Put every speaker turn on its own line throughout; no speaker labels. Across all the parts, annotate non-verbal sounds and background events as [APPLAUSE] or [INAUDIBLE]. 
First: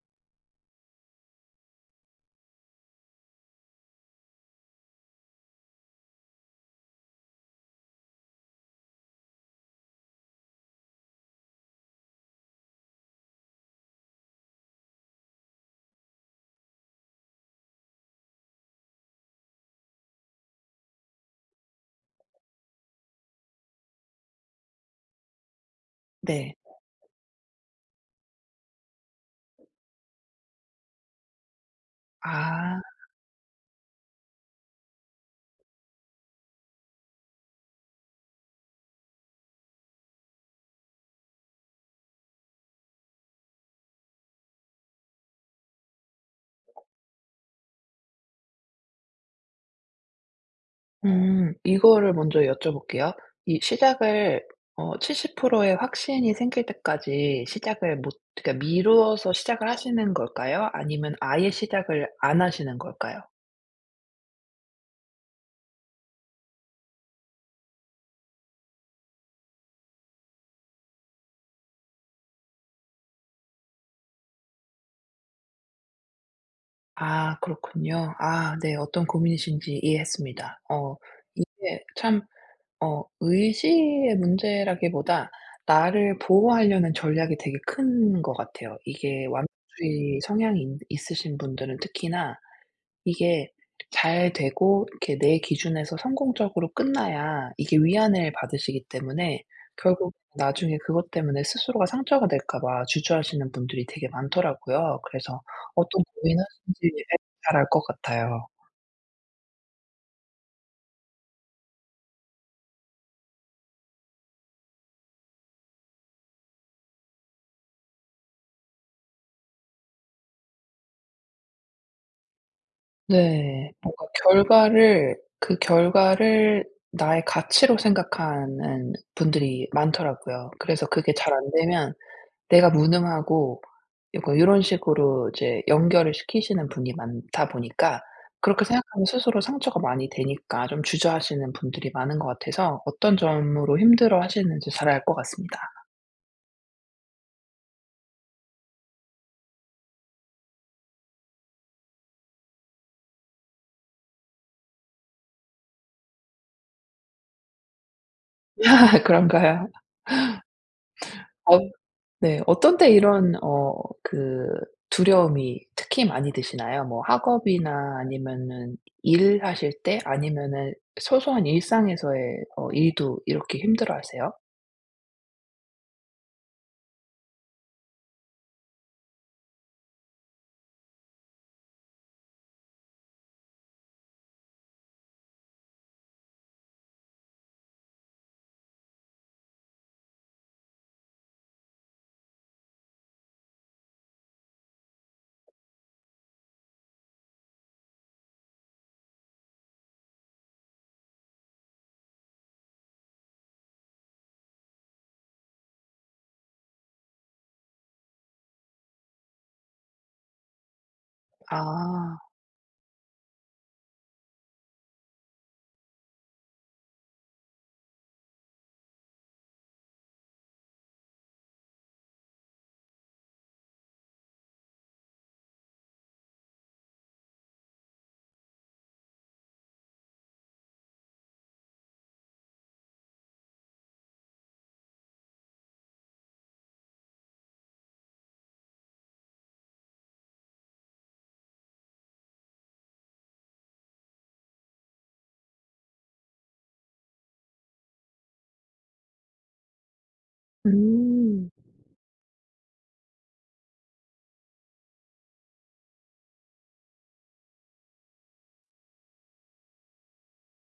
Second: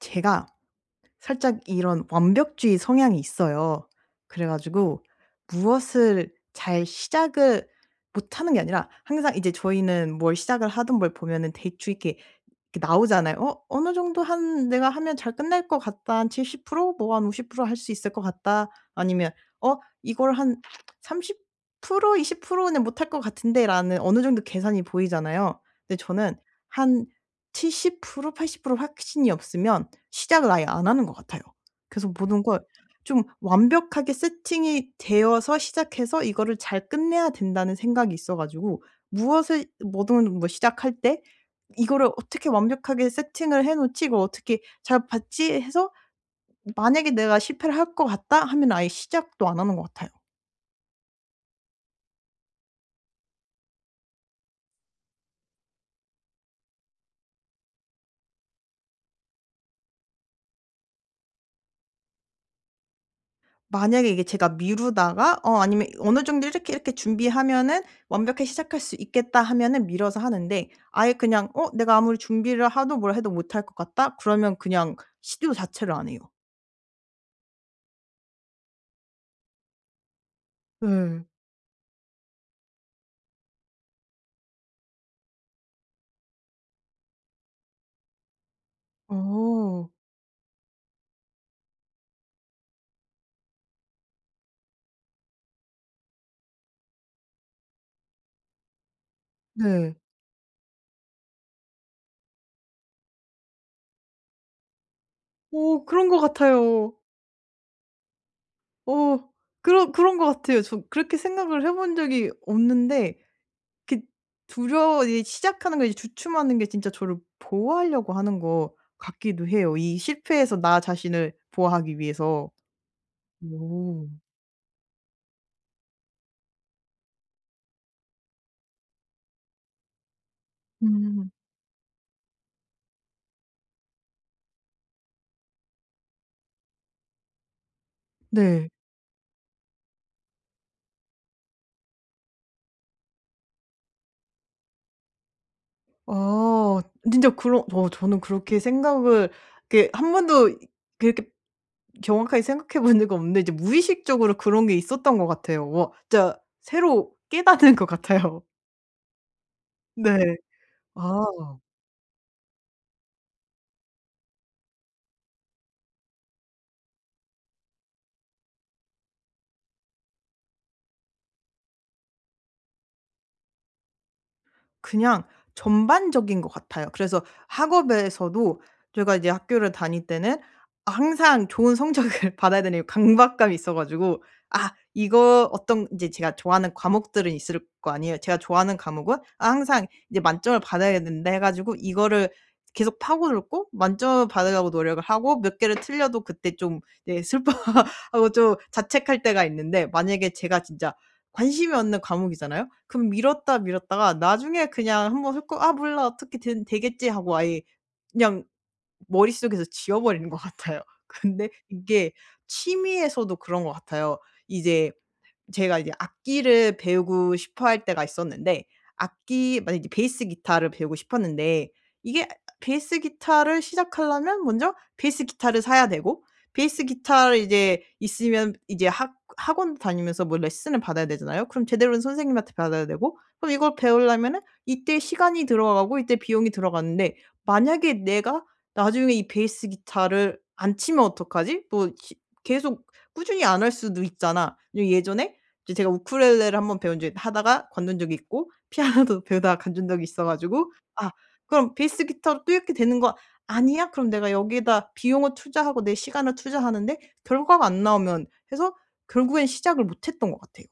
제가 살짝 이런 완벽주의 성향이 있어요. 그래 가지고 무엇을 잘 시작을 못하는 게 아니라 항상 이제 저희는 뭘 시작을 하든 뭘 보면은 대충 이렇게 이렇게 나오잖아요. 어느 정도 한 '내가 하면 잘 끝날 것 같다. 한 70%뭐 한 50%할 수 있을 것 같다.' 아니면 이걸 한 30% 20%는 못할 것 같은데.'라는 어느 정도 계산이 보이잖아요. 근데 저는
네.
한 70% 80% 확신이 없으면 시작을 아예 안 하는 것 같아요. 그래서 모든 걸
아.
좀 완벽하게 세팅이 되어서 시작해서 이거를 잘 끝내야 된다는 생각이 있어 가지고 무엇을 뭐든 뭐 시작할 때 '이거를 어떻게 완벽하게 세팅을 해 놓지? 이걸 어떻게 잘 받지?' 해서 만약에 내가 실패를 할 것 같다 하면 아예 시작도 안 하는 것 같아요.
음. 이거를 먼저 여쭤볼게요. 이 시작을 70%의 확신이 생길 때까지 시작을 못, 그러니까 미루어서 시작을 하시는 걸까요? 아니면 아예 시작을 안 하시는 걸까요?
만약에 이게 제가 미루다가 아니면 어느 정도 이렇게 이렇게 준비하면은 완벽하게 시작할 수 있겠다 하면은 미뤄서 하는데 아예 그냥 내가 아무리 준비를 하도 뭘 해도 못할 것 같다? 그러면 그냥 시도 자체를 안 해요.
아, 그렇군요. 아, 네. 어떤 고민이신지 이해했습니다.
네.
이게 참, 의지의 문제라기보다 나를 보호하려는 전략이 되게 큰 것 같아요. 이게
어.
완벽주의 성향이 있 있으신 분들은 특히나 이게 잘 되고, 이렇게 내 기준에서 성공적으로 끝나야 이게 위안을 받으시기 때문에
네.
결국 나중에 그것 때문에 스스로가 상처가 될까 봐 주저하시는 분들이 되게 많더라고요. 그래서 어떤
그런
고
것
민하는지
같아요.
잘 알 것 같아요.
어 그런 것 같아요. 저 그렇게 생각을 해본 적이 없는데 그 두려워 이제 시작하는 걸 이제 주춤하는 게 진짜 저를 보호하려고 하는 것 같기도 해요, 이 실패에서 나 자신을 보호하기 위해서.
네. 뭔가
오.
결과를 그 결과를 나의 가치로 생각하는 분들이 많더라고요. 그래서 그게
음.
잘 안 되면 내가 무능하고, 요거 요런 식으로 이제 연결을 시키시는 분이 많다 보니까, 그렇게
네.
생각하면 스스로 상처가 많이 되니까 좀 주저하시는 분들이 많은 것 같아서 어떤 점으로 힘들어하시는지 잘 알 것 같습니다.
아 진짜 그런 저는 그렇게 생각을 이렇게 한 번도 그렇게 정확하게 생각해 본 적은 없는데 이제 무의식적으로 그런 게 있었던 것 같아요. 와 진짜 새로 깨닫는 것 같아요.
[LAUGHS] 그런가요?
네. 아.
어 네. 어떤 때 이런 그 두려움이 특히 많이 드시나요? 뭐 학업이나 아니면은 일하실 때, 아니면은 소소한 일상에서의 일도 이렇게 힘들어하세요?
그냥 전반적인 것 같아요. 그래서 학업에서도 제가 이제 학교를 다닐 때는 항상 좋은 성적을 [LAUGHS] 받아야 되는 이 강박감이 있어 가지고 아 이거 어떤 이제 제가 좋아하는 과목들은 있을 거 아니에요. 제가 좋아하는 과목은 아 항상 이제 만점을 받아야 된다 해 가지고 이거를 계속 파고들고 만점을 받으려고 노력을 하고 몇 개를 틀려도 그때 좀 네 슬퍼하고 [LAUGHS] 좀 자책할 때가 있는데 만약에 제가 진짜 관심이 없는 과목이잖아요. 그럼 미뤘다가 나중에 그냥 한번 훑고 '아 몰라. 어떻게 된 되겠지.' 하고 아예 그냥 머릿속에서 지워 버리는 것 같아요. [LAUGHS] 근데 이게
아.
취미에서도 그런 것 같아요. 이제 제가 이제 악기를 배우고 싶어 할 때가 있었는데 악기 만약에 이제 베이스 기타를 배우고 싶었는데 이게 베이스 기타를 시작하려면 먼저 베이스 기타를 사야 되고 베이스 기타를 이제 있으면 이제 학 학원 다니면서 뭐 레슨을 받아야 되잖아요. 그럼 제대로 는 선생님한테 받아야 되고 그럼 이걸 배우려면은 이때 시간이 들어가고 이때 비용이 들어가는데 만약에 내가 나중에 이 베이스 기타를 안 치면 어떡하지? 뭐 시 계속 꾸준히 안 할 수도 있잖아. 예 예전에 이제 제가 우쿨렐레를 한번 배운 적이 하다가 관둔 적이 있고 피아노도 [LAUGHS] 배우다가 관둔 적이 있어 가지고 '아
음.
그럼 베이스 기타로 또 이렇게 되는 거 아니야? 그럼 내가 여기에다 비용을 투자하고 내 시간을 투자하는데 결과가 안 나오면' 해서 결국엔 시작을 못 했던 것 같아요.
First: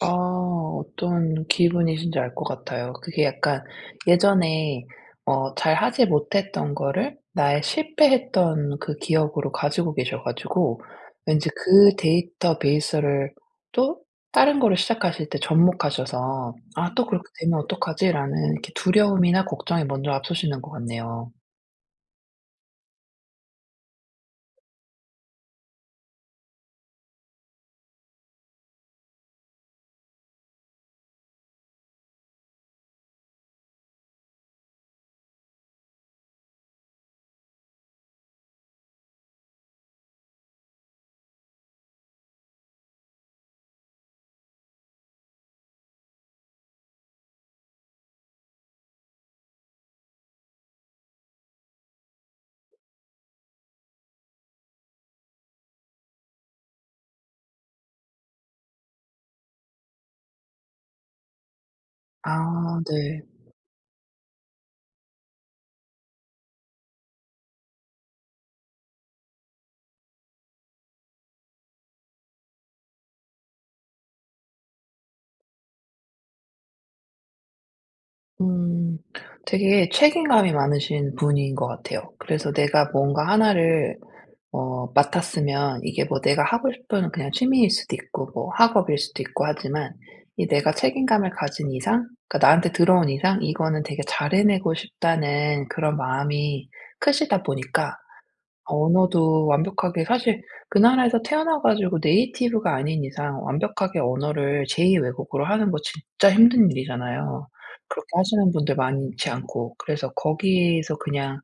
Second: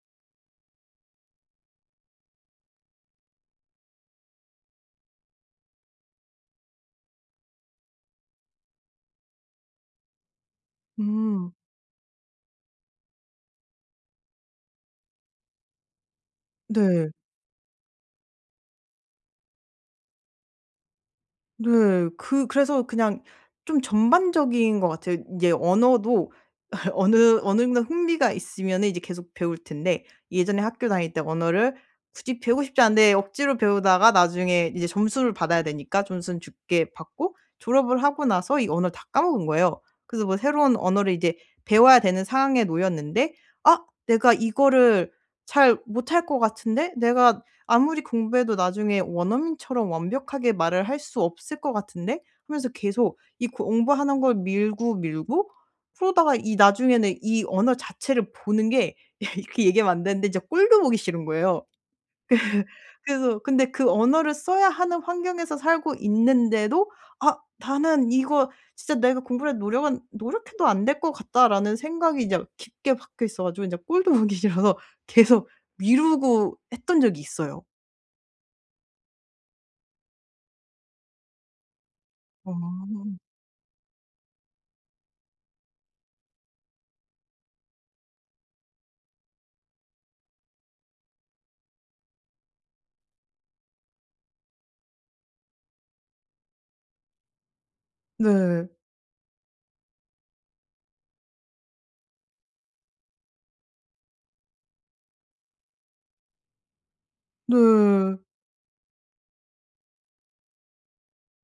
아, 어떤 기분이신지 알 것 같아요. 그게 약간 예전에 잘 하지 못했던 거를 나의 실패했던 그 기억으로 가지고 계셔 가지고 왠지
음.
그 데이터베이스를 또 다른 거를 시작하실 때 접목하셔서 '아, 또
네.
그렇게 되면 어떡하지?'라는 이렇게 두려움이나 걱정이 먼저 앞서시는 것 같네요.
네. 그래서 그냥 좀 전반적인 것 같아요. 이제 언어도 [LAUGHS] 어느 정도 흥미가 있으면은 이제 계속 배울 텐데 예전에 학교 다닐 때 언어를 굳이 배우고 싶지 않은데 억지로 배우다가 나중에 이제 점수를 받아야 되니까 점수는 줄게 받고 졸업을 하고 나서 이 언어를 다 까먹은 거예요. 그래서 뭐 새로운 언어를 이제 배워야 되는 상황에 놓였는데 '아 내가 이거를 잘 못할 것 같은데 내가 아무리 공부해도 나중에 원어민처럼 완벽하게 말을 할 수 없을 것 같은데 하면서 계속 이 공부하는 걸 밀고 밀고 그러다가 이 나중에는 이 언어 자체를 보는 게 [LAUGHS] 이렇게 얘기하면 안 되는데 진짜 꼴도 보기 싫은 거예요.
아, 네.
그래서 근데 그 언어를 써야 하는 환경에서 살고 있는데도 '아 나는 이거 진짜 내가 공부를 노력은 노력해도 안 될 것 같다.'라는 생각이 이제 깊게 박혀 있어 가지고 이제 꼴도 [LAUGHS] 보기 싫어서 계속 미루고 했던 적이 있어요.
음 되게 책임감이 많으신 분인 것 같아요. 그래서
어.
내가 뭔가 하나를 맡았으면, 이게 뭐 내가 하고 싶은 그냥 취미일 수도 있고 뭐 학업일 수도 있고 하지만, 이 내가 책임감을 가진 이상, 그러니까 나한테 들어온 이상 이거는 되게 잘 해내고 싶다는 그런 마음이 크시다 보니까,
네.
언어도 완벽하게 사실 그 나라에서 태어나 가지고 네이티브가 아닌 이상 완벽하게 언어를 제2 외국어로 하는 거 진짜 힘든 일이잖아요. 그렇게
네.
하시는 분들 많지 않고. 그래서 거기에서 그냥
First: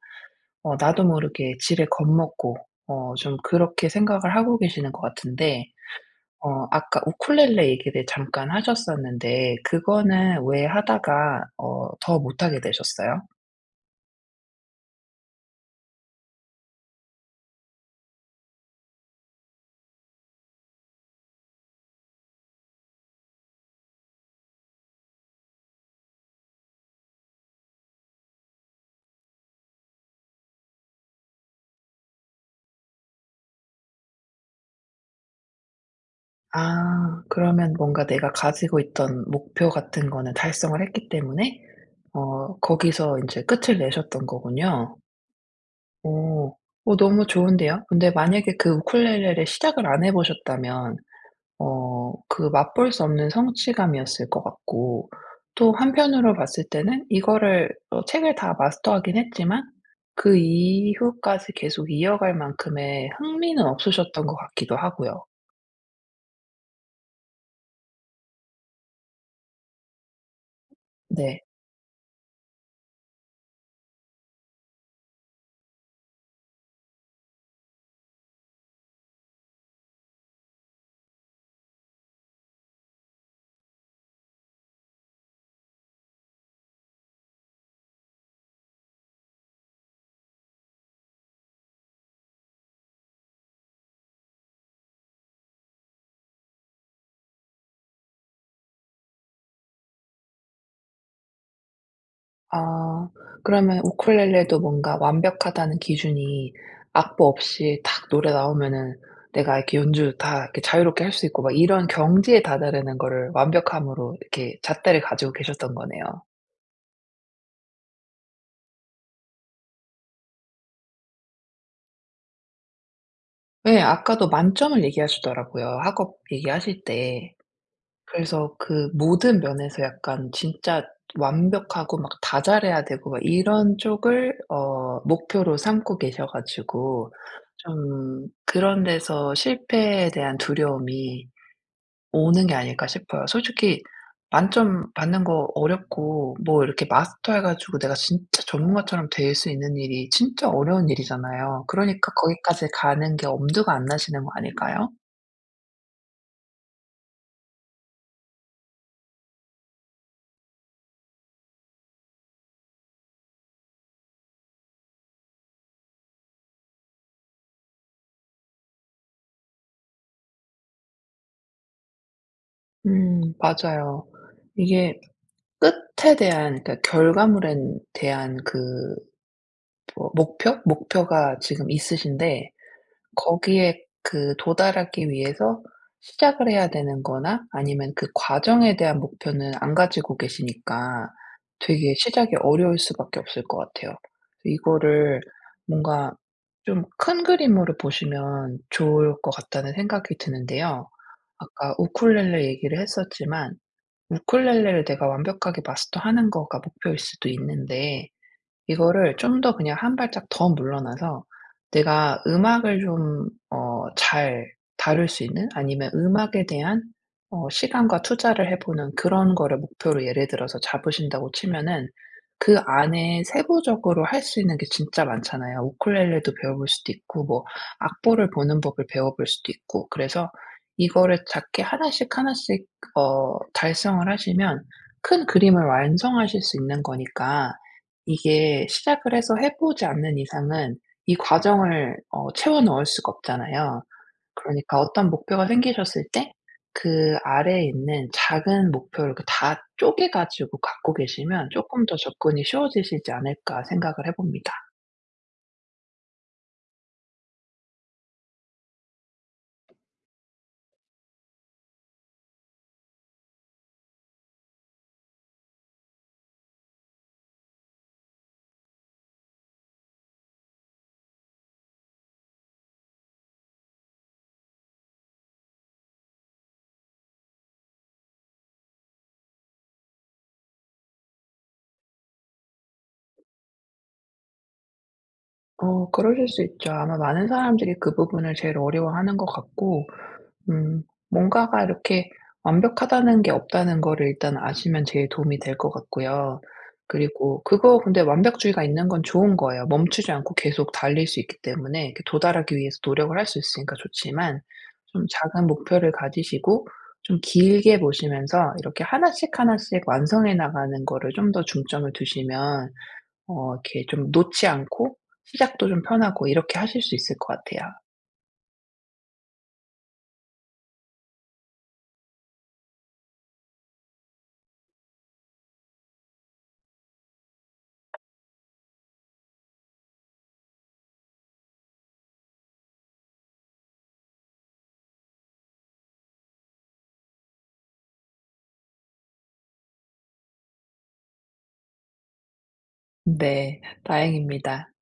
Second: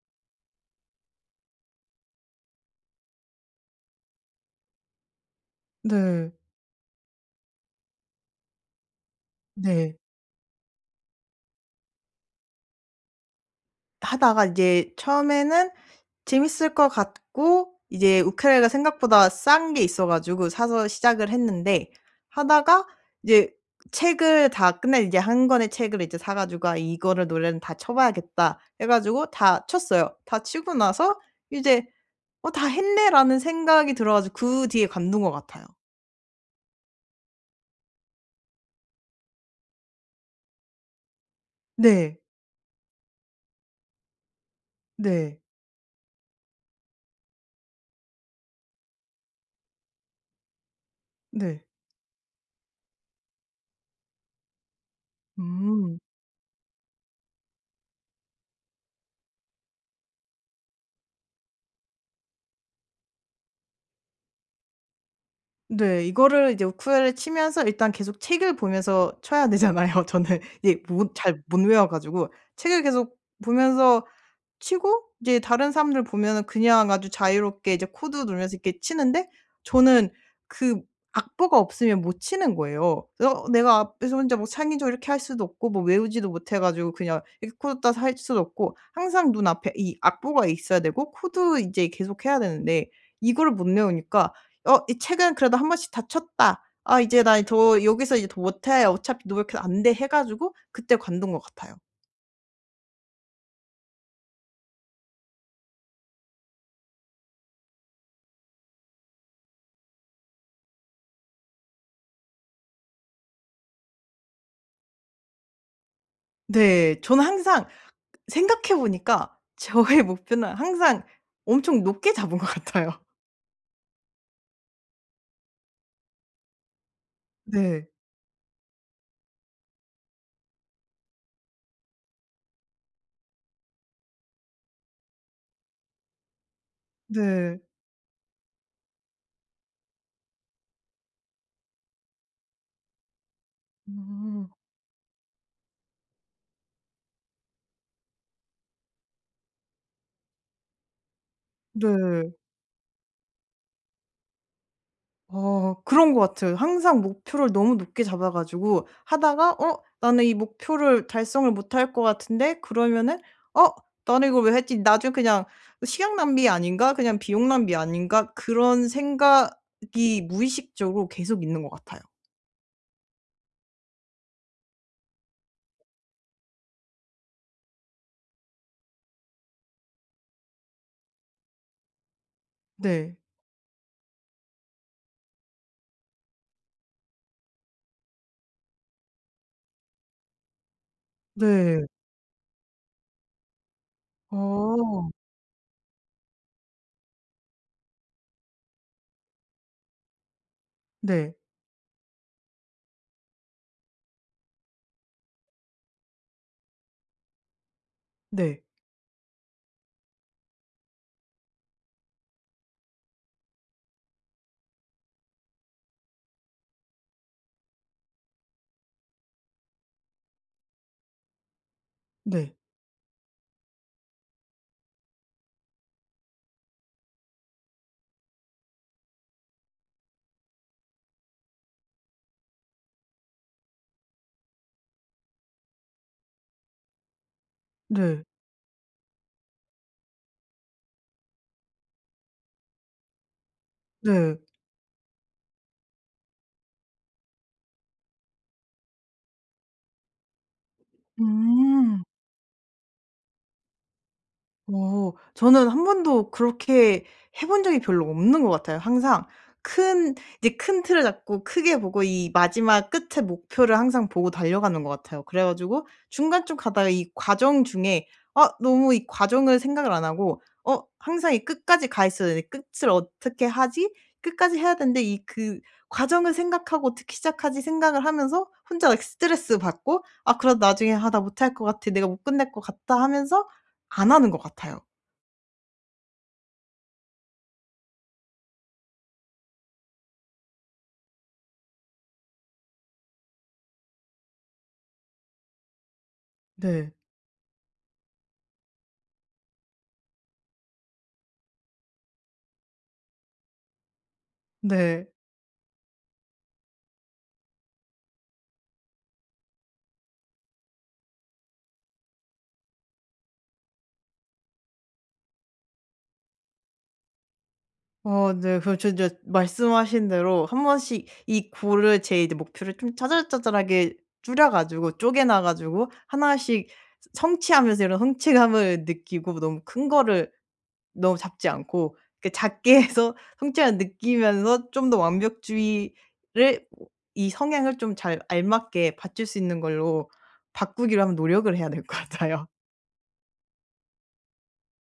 나도 모르게 지레 겁먹고, 좀 그렇게 생각을 하고 계시는 것 같은데,
네.
아까 우쿨렐레 얘기를 잠깐 하셨었는데,
네.
그거는 왜 하다가 더 못하게 되셨어요?
하다가 이제 처음에는 재밌을 것 같고 이제 우쿨렐레가 생각보다 싼 게 있어 가지고 사서 시작을 했는데 하다가 이제 책을 다 끝내 이제 한 권의 책을 이제 사 가지고 '아 이거를 노래는 다 쳐 봐야겠다.' 해 가지고 다 쳤어요. 다 치고 나서 이제 '어 다 했네.'라는 생각이 들어 가지고 그 뒤에 관둔 것 같아요.
아, 그러면 뭔가 내가 가지고 있던 목표 같은 거는 달성을 했기 때문에
네.
거기서 이제 끝을 내셨던 거군요.
네.
오, 오, 너무 좋은데요. 근데 만약에 그 우쿨렐레를 시작을 안 해 보셨다면
네.
그 맛볼 수 없는 성취감이었을 것 같고, 또
음.
한편으로 봤을 때는 이거를 책을 다 마스터하긴 했지만 그 이후까지 계속 이어갈 만큼의 흥미는 없으셨던 것 같기도 하고요.
네. 이거를 이제 우쿨렐레 치면서 일단 계속 책을 보면서 쳐야 되잖아요. [LAUGHS] 저는 이게
네.
못 외워 가지고 책을 계속 보면서 치고 이제 다른 사람들 보면은 그냥 아주 자유롭게 이제 코드 누르면서 이렇게 치는데 저는 그 악보가 없으면 못 치는 거예요. 그래서 내가 앞에서 혼자 뭐 창의적으로 이렇게 할 수도 없고 뭐 외우지도 못해 가지고 그냥 이렇게 코드 따서 할 수도 없고 항상 눈앞에 이 악보가 있어야 되고 코드 이제 계속 해야 되는데 이거를 못 외우니까 '어 이 책은 그래도 한 번씩 다 쳤다. 아 이제 나 더 여기서 이제 더 못해. 어차피 노력해도 안 돼.' 해 가지고 그때 관둔 것 같아요.
아, 그러면 우쿨렐레도 뭔가 완벽하다는 기준이 악보 없이 딱 노래 나오면은 내가 이렇게 연주 다 이렇게 자유롭게 할 수 있고 막 이런 경지에 다다르는 거를 완벽함으로 이렇게 잣대를 가지고 계셨던 거네요.
네. 저는 항상 생각해 보니까 저의 목표는 항상 엄청 높게 잡은 것 같아요.
네, 아까도 만점을 얘기하시더라고요, 학업 얘기하실 때.
네.
그래서 그 모든 면에서 약간 진짜 완벽하고 막 다 잘해야 되고 막 이런 쪽을 목표로 삼고 계셔 가지고
네.
좀 그런 데서 실패에 대한 두려움이 오는 게 아닐까 싶어요. 솔직히
음.
만점 받는 거 어렵고, 뭐 이렇게 마스터해 가지고 내가 진짜 전문가처럼 될 수 있는 일이 진짜 어려운 일이잖아요. 그러니까
네.
거기까지 가는 게 엄두가 안 나시는 거 아닐까요?
아 그런 것 같아요. 항상 목표를 너무 높게 잡아 가지고 하다가 '어 나는 이 목표를 달성을 못할 것 같은데.' 그러면은 '어 나는 이걸 왜 했지? 나중에 그냥 시간 낭비 아닌가? 그냥 비용 낭비 아닌가?' 그런 생각이 무의식적으로 계속 있는 것 같아요.
음, 맞아요. 이게 끝에 대한, 그러니까 결과물에 대한 그 뭐 목표? 목표가 지금 있으신데
네.
거기에 그 도달하기 위해서 시작을 해야 되는 거나, 아니면 그 과정에 대한 목표는 안 가지고 계시니까
네.
되게 시작이 어려울 수밖에 없을 것 같아요.
어.
이거를 뭔가 좀 큰 그림으로 보시면 좋을 것 같다는 생각이 드는데요.
네.
아까 우쿨렐레 얘기를 했었지만, 우쿨렐레를 내가 완벽하게 마스터하는 거가 목표일 수도 있는데,
네.
이거를 좀 더 그냥 한 발짝 더 물러나서 내가 음악을 좀 잘 다룰 수 있는, 아니면 음악에 대한 시간과 투자를 해 보는 그런 거를 목표로 예를 들어서 잡으신다고 치면은,
네.
그 안에 세부적으로 할 수 있는 게 진짜 많잖아요. 우쿨렐레도 배워볼 수도 있고, 뭐 악보를 보는 법을 배워볼 수도 있고. 그래서 이거를 작게 하나씩 하나씩 달성을 하시면 큰 그림을 완성하실 수 있는 거니까,
네.
이게 시작을 해서 해 보지 않는 이상은 이 과정을 채워 넣을 수가 없잖아요.
네.
그러니까 어떤 목표가 생기셨을 때 그 아래에 있는 작은 목표를 이렇게 다 쪼개 가지고 갖고 계시면 쪼끔 더
음.
접근이 쉬워지시지 않을까 생각을 해 봅니다.
어. 저는 한 번도 그렇게 해본 적이 별로 없는 것 같아요. 항상 큰 큰 틀을 잡고 크게 보고 이 마지막 끝에 목표를 항상 보고 달려가는 것 같아요. 그래 가지고 중간쯤 가다가 이 과정 중에 아 너무 이 과정을 생각을 안 하고 항상 이 끝까지 가 있어야 되는데 '끝을 어떻게 하지? 끝까지 해야 되는데 이 그 과정을 생각하고 어떻게 시작하지?' 생각을 하면서 혼자 막 스트레스 받고 '아 그럼 나중에 아 나 못할 것 같아. 내가 못 끝낼 것 같다.' 하면서 안 하는 것 같아요.
그러실 수 있죠. 아마 많은 사람들이 그 부분을 제일 어려워하는 것 같고. 음. 뭔가가 이렇게 완벽하다는 게 없다는 거를 일단 아시면 제일 도움이 될 것 같고요.
네.
그리고 그거 근데 완벽주의가 있는 건 좋은 거예요. 멈추지 않고 계속 달릴 수 있기 때문에 이렇게 도달하기 위해서 노력을 할 수 있으니까 좋지만, 좀
네.
작은 목표를 가지시고 좀 길게 보시면서 이렇게 하나씩 하나씩 완성해 나가는 거를 좀 더 중점을 두시면 이렇게 좀 놓지 않고 시작도 좀 편하고 이렇게 하실 수 있을 것 같아요.
네. 그럼 진짜 말씀하신 대로 한 번씩 이 고를 제 이제 목표를 좀 짜잘짜잘하게 줄여 가지고 쪼개놔 가지고 하나씩 성취하면서 이런 성취감을 느끼고 너무 큰 거를 너무 잡지 않고 그 작게 해서 [LAUGHS] 성취감을 느끼면서 좀 더 완벽주의를 이 성향을 좀 잘 알맞게 받칠 수 있는 걸로 바꾸기로 한번 노력을 해야 될 것 같아요.
네. 다행입니다.